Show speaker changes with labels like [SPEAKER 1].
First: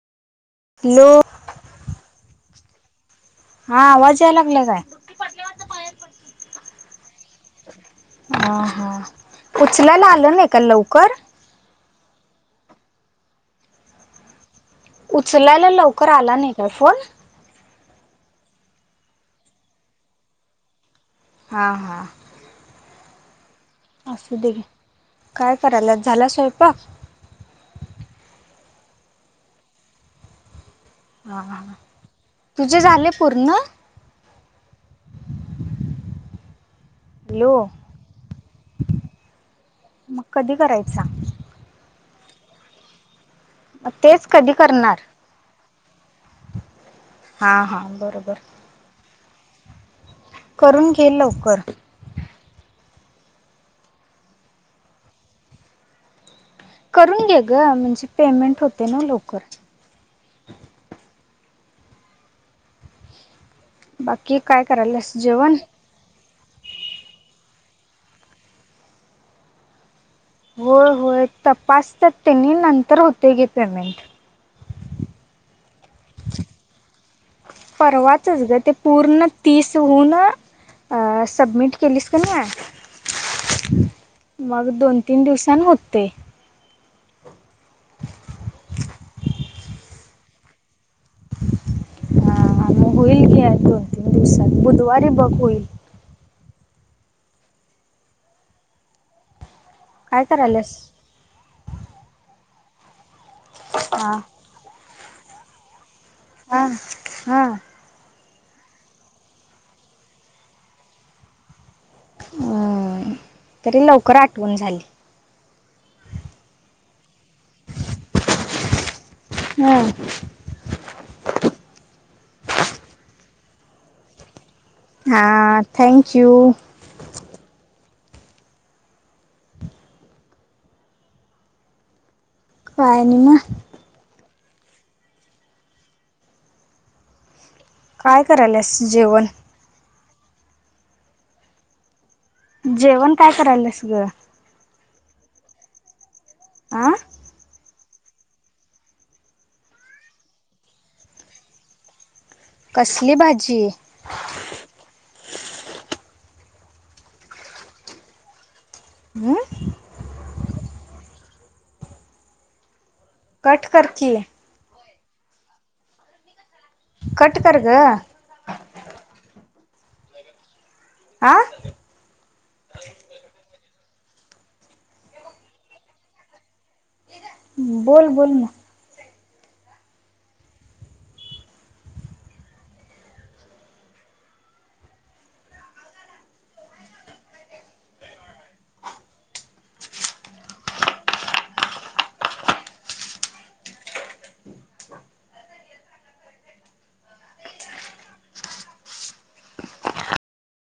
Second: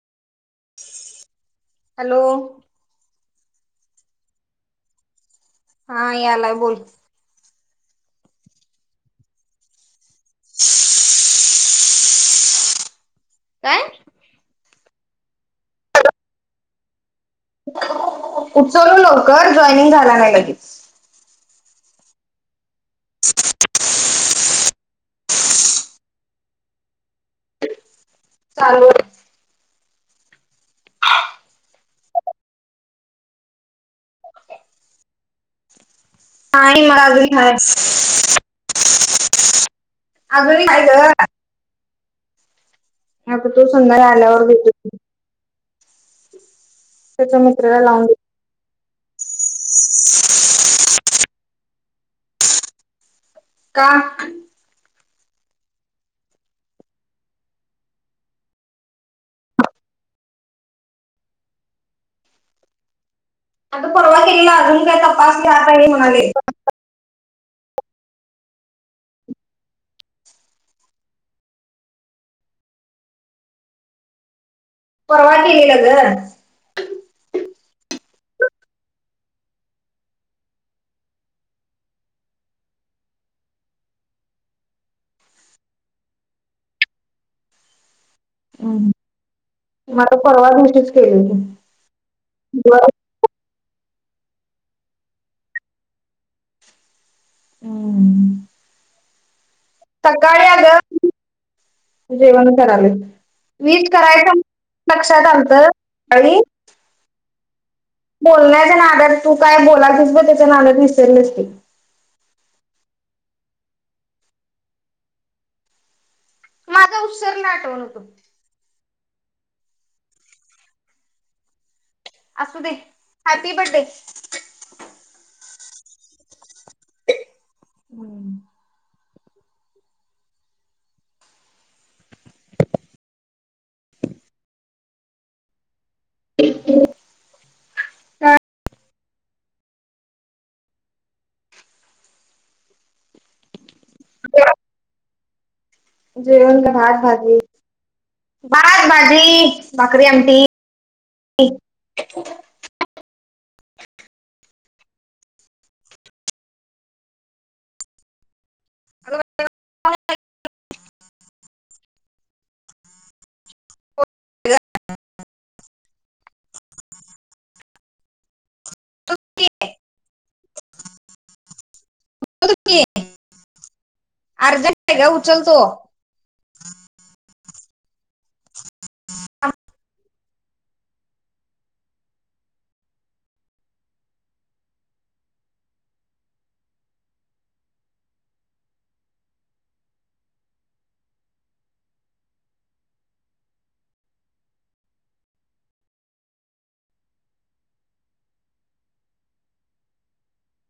[SPEAKER 1] No
[SPEAKER 2] hello!
[SPEAKER 1] हा आवाज यायला लागला काय?
[SPEAKER 2] हा यालाय बोल.
[SPEAKER 1] अ हा उचलायला आलं नाही का लवकर?
[SPEAKER 2] [inaudible] [unintelligible] काय?
[SPEAKER 1] उचलायला लवकर आला नाही काय फोन?
[SPEAKER 2] उचललो लवकर जॉईनिंग झाला नाही लगेच.
[SPEAKER 1] हा हा.
[SPEAKER 2] [inaudible]
[SPEAKER 1] असुदेे घे काय कराल्यास? झाला स्वयंपाक?
[SPEAKER 2] चालू आहे [unintelligible]
[SPEAKER 1] हा हा हा तुझे झाले पूर्ण? हॅलो
[SPEAKER 2] अग नाही ग
[SPEAKER 1] मग कधी करायचा?
[SPEAKER 2] [unintelligible] आत्ता तो
[SPEAKER 1] मग
[SPEAKER 2] संध्या
[SPEAKER 1] तेच
[SPEAKER 2] आल्यावर
[SPEAKER 1] कधी
[SPEAKER 2] घेतो
[SPEAKER 1] करणार?
[SPEAKER 2] त्याच्या
[SPEAKER 1] हा हा
[SPEAKER 2] मित्राला लावून दे
[SPEAKER 1] बरोबर. करून घे लवकर.
[SPEAKER 2] का?
[SPEAKER 1] करून घे ग म्हणजे पेमेंट होते ना लवकर.
[SPEAKER 2] आता परवा
[SPEAKER 1] बाकी
[SPEAKER 2] केलेला अजून काय
[SPEAKER 1] करायल्यास
[SPEAKER 2] तपास [unintelligible]
[SPEAKER 1] जेवण?
[SPEAKER 2] घात आहे म्हणाले
[SPEAKER 1] होय होय तपासतात त्यांनी नंतर होतय घे पेमेंट.
[SPEAKER 2] परवा केलेला ग.
[SPEAKER 1] परवाचच ग ते पूर्ण तीसहून अ सबमिट केलीस की नयी मग दोन तीन दिवसन होते. [inaudible] [unintelligible]
[SPEAKER 2] मला परवा दिवशीच केले होती मग
[SPEAKER 1] होईल घे या दोन तीन दिवसांत बुधवारी बघ होईल
[SPEAKER 2] हम्म.
[SPEAKER 1] काय करायल्यास?
[SPEAKER 2] अगं जेवण करालोय वीव
[SPEAKER 1] हा
[SPEAKER 2] करायचं लक्षात आलंत सकाळी आणि
[SPEAKER 1] हां हां.
[SPEAKER 2] बोलण्याच्या नादात तू काय बोलालतीस बग त्याच्या नादात विसरलेच मी.
[SPEAKER 1] अं तरी लवकर आठवून झाली.
[SPEAKER 2] माझा उत्सर्ण [unintelligible] आठवण होतो.
[SPEAKER 1] हम.
[SPEAKER 2] असू दे हॅपी बर्डे.
[SPEAKER 1] हा थँक यू.
[SPEAKER 2] हम्म [unintelligible]
[SPEAKER 1] पाहिन म [unintelligible]
[SPEAKER 2] [unintelligible]
[SPEAKER 1] काय करायल्यास जेवण? जेवण काय करायल्यास गं?
[SPEAKER 2] जेवणका
[SPEAKER 1] आ
[SPEAKER 2] भात भाजी [unintelligible] भात, भाजी, भाकरी, आमटी.
[SPEAKER 1] कसली भाजी? मय
[SPEAKER 2] [unintelligible]
[SPEAKER 1] कट कर की.
[SPEAKER 2] [unintelligible]
[SPEAKER 1] कट कर गं.
[SPEAKER 2] [unintelligible]
[SPEAKER 1] आ
[SPEAKER 2] [unintelligible] अर्जंट आहे गं उचलतो.
[SPEAKER 1] बोल बोल ना.
[SPEAKER 2] [unintelligible]